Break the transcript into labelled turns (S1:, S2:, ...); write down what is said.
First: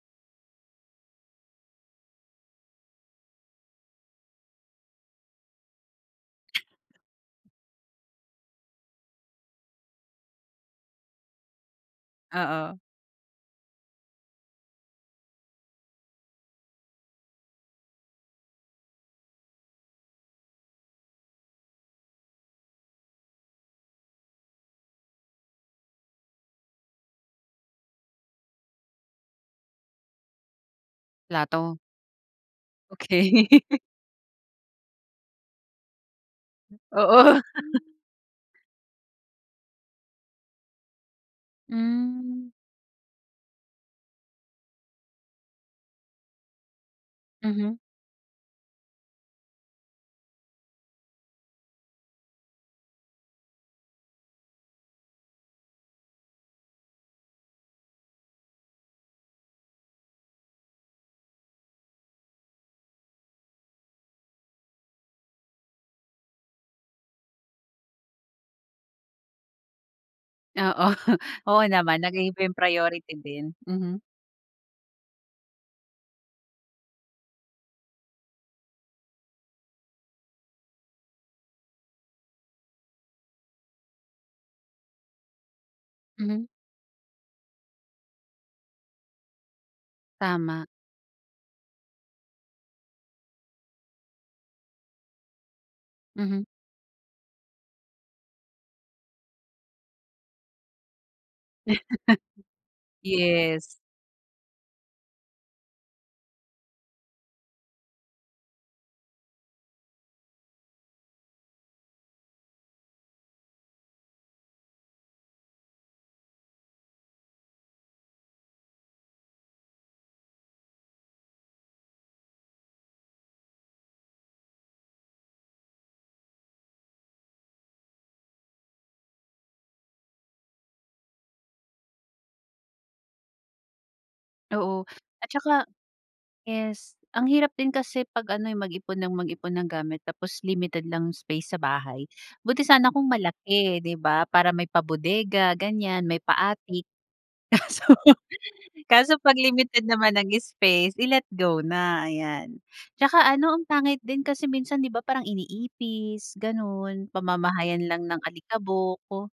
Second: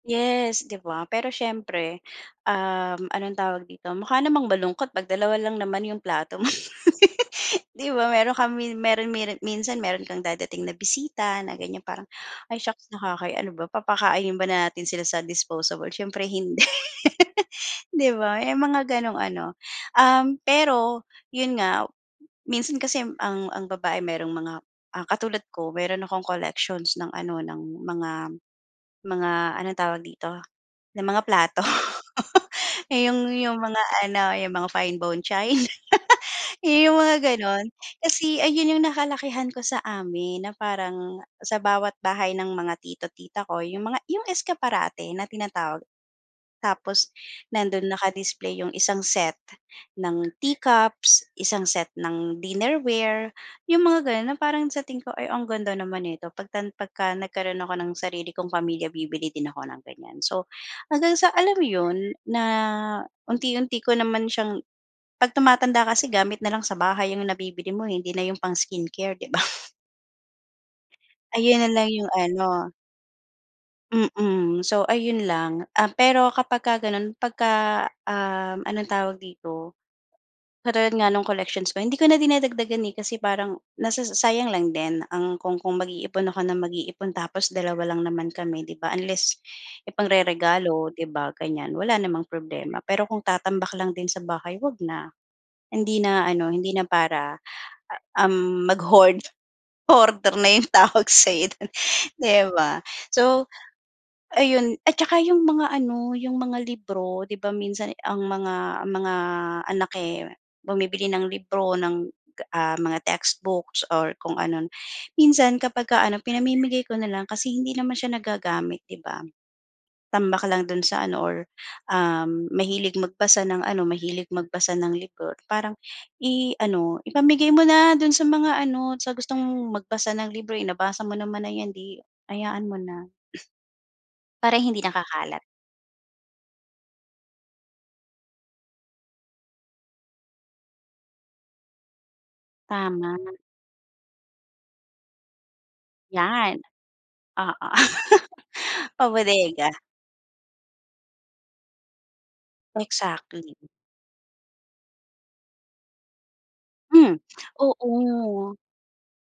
S1: Yes, 'di ba, pero siyempre, um, anong tawag dito mukha namang malungkot 'pag dalawa lang naman 'yong plato mo. 'Di ba, meron ka mi meron meri minsan meron kang dadating na bisita na ganiyan parang ay
S2: Oo.
S1: shucks nakahiya ano ba papakain ba natin sila sa disposable, siyempre hindi di ba, may mga gano'ng ano. Um, pero 'yun nga, minsan kasi ang ang babae merong mga, ah, katulad ko meron akong collections ng ano, ng mga mga anong tawag dito, ng mga plato.
S2: Plato.
S1: Iyong
S2: Okey.
S1: 'yung mga ano, 'yung mga fine bone china, iyong mga
S2: Oo.
S1: gano'n. Kasi ayun 'yung nakalakihan ko sa amin na parang sa bawat bahay ng
S2: Hmm.
S1: mga tito, tita ko 'yung mga 'yung escaparate na tinatawag, tapos
S2: Mhm.
S1: nando'n naka-display 'yung isang set ng tea cups, isang set ng dinnerware, 'yung mga gano'n na parang sa tingin ko, "Ay ang ganda naman nito, pagtan pagka nagkaroon ako ng sarili kong pamilya bibili din ako ng ganiyan." So hanggang sa alam mo 'yun na unti-unti ko naman siyang pag tumatanda kasi gamit nalang sa bahay 'yung nabibili mo, eh, hindi na 'yung pang skincare, di ba?
S2: Oo, oo
S1: Ayan na lang
S2: naman
S1: yung
S2: nag-iiba 'yung
S1: ano.
S2: priority din, mhm.
S1: Mm, so ayun lang, um, pero kapagka gano'n, pagka, um, anong tawag dito, katulad nga ng collections ko hindi ko na dinagdagan, eh, kasi parang nasasa sayang lang din ang kung kung mag-iipon ako
S2: Mhm.
S1: na mag-iipon tapos dalawa lang naman kami 'di ba, unless
S2: Tama.
S1: ipangreregalo 'di ba ganiyan wala namang problema. Pero kung tatambak lang din sa bahay, huwag na, hindi na
S2: Mhm.
S1: ano hindi na para, um, mag-hoard, hoarder na 'yung tawag sa'yo do'n, 'di ba? So
S2: Yes.
S1: ayun at saka 'yung mga ano, 'yung mga libro, di ba, minsan ang mga mga anak, eh, bumibili ng libro ng, ah, mga textbooks or kung ano, minsan kapagka ano pinamimigay ko na lang kasi hindi naman siya nagagamit di ba? Tambak lang do'n sa ano or um, mahilig magbasa ng ano, mahilig magbasa ng libro parang i ano ipamigay mo na do'n sa mga ano, sa gustong magbasa ng libro, eh, nabasa mo naman na 'yan, 'di hayaan mo na. Para hindi
S2: Oo, at
S1: nakakalat.
S2: saka yes, ang hirap din kasi pag ano, eh, mag-ipon nang mag-ipon ng gamit tapos limited lang 'yung space sa bahay, buti sana kung
S1: Tama.
S2: malaki, di ba, para may pa bodega ganiyan, may pa
S1: Yan,
S2: attic,
S1: oo,
S2: kaso
S1: pa
S2: kaso
S1: bodega.
S2: pag-limited naman ang space, i-let go na, ayan. Tsaka ano
S1: Exactly.
S2: ang pangit din, kasi minsan di ba, parang iniipis gano'n,
S1: Hmm,
S2: pamamahayan lang ng
S1: oo.
S2: alikabok.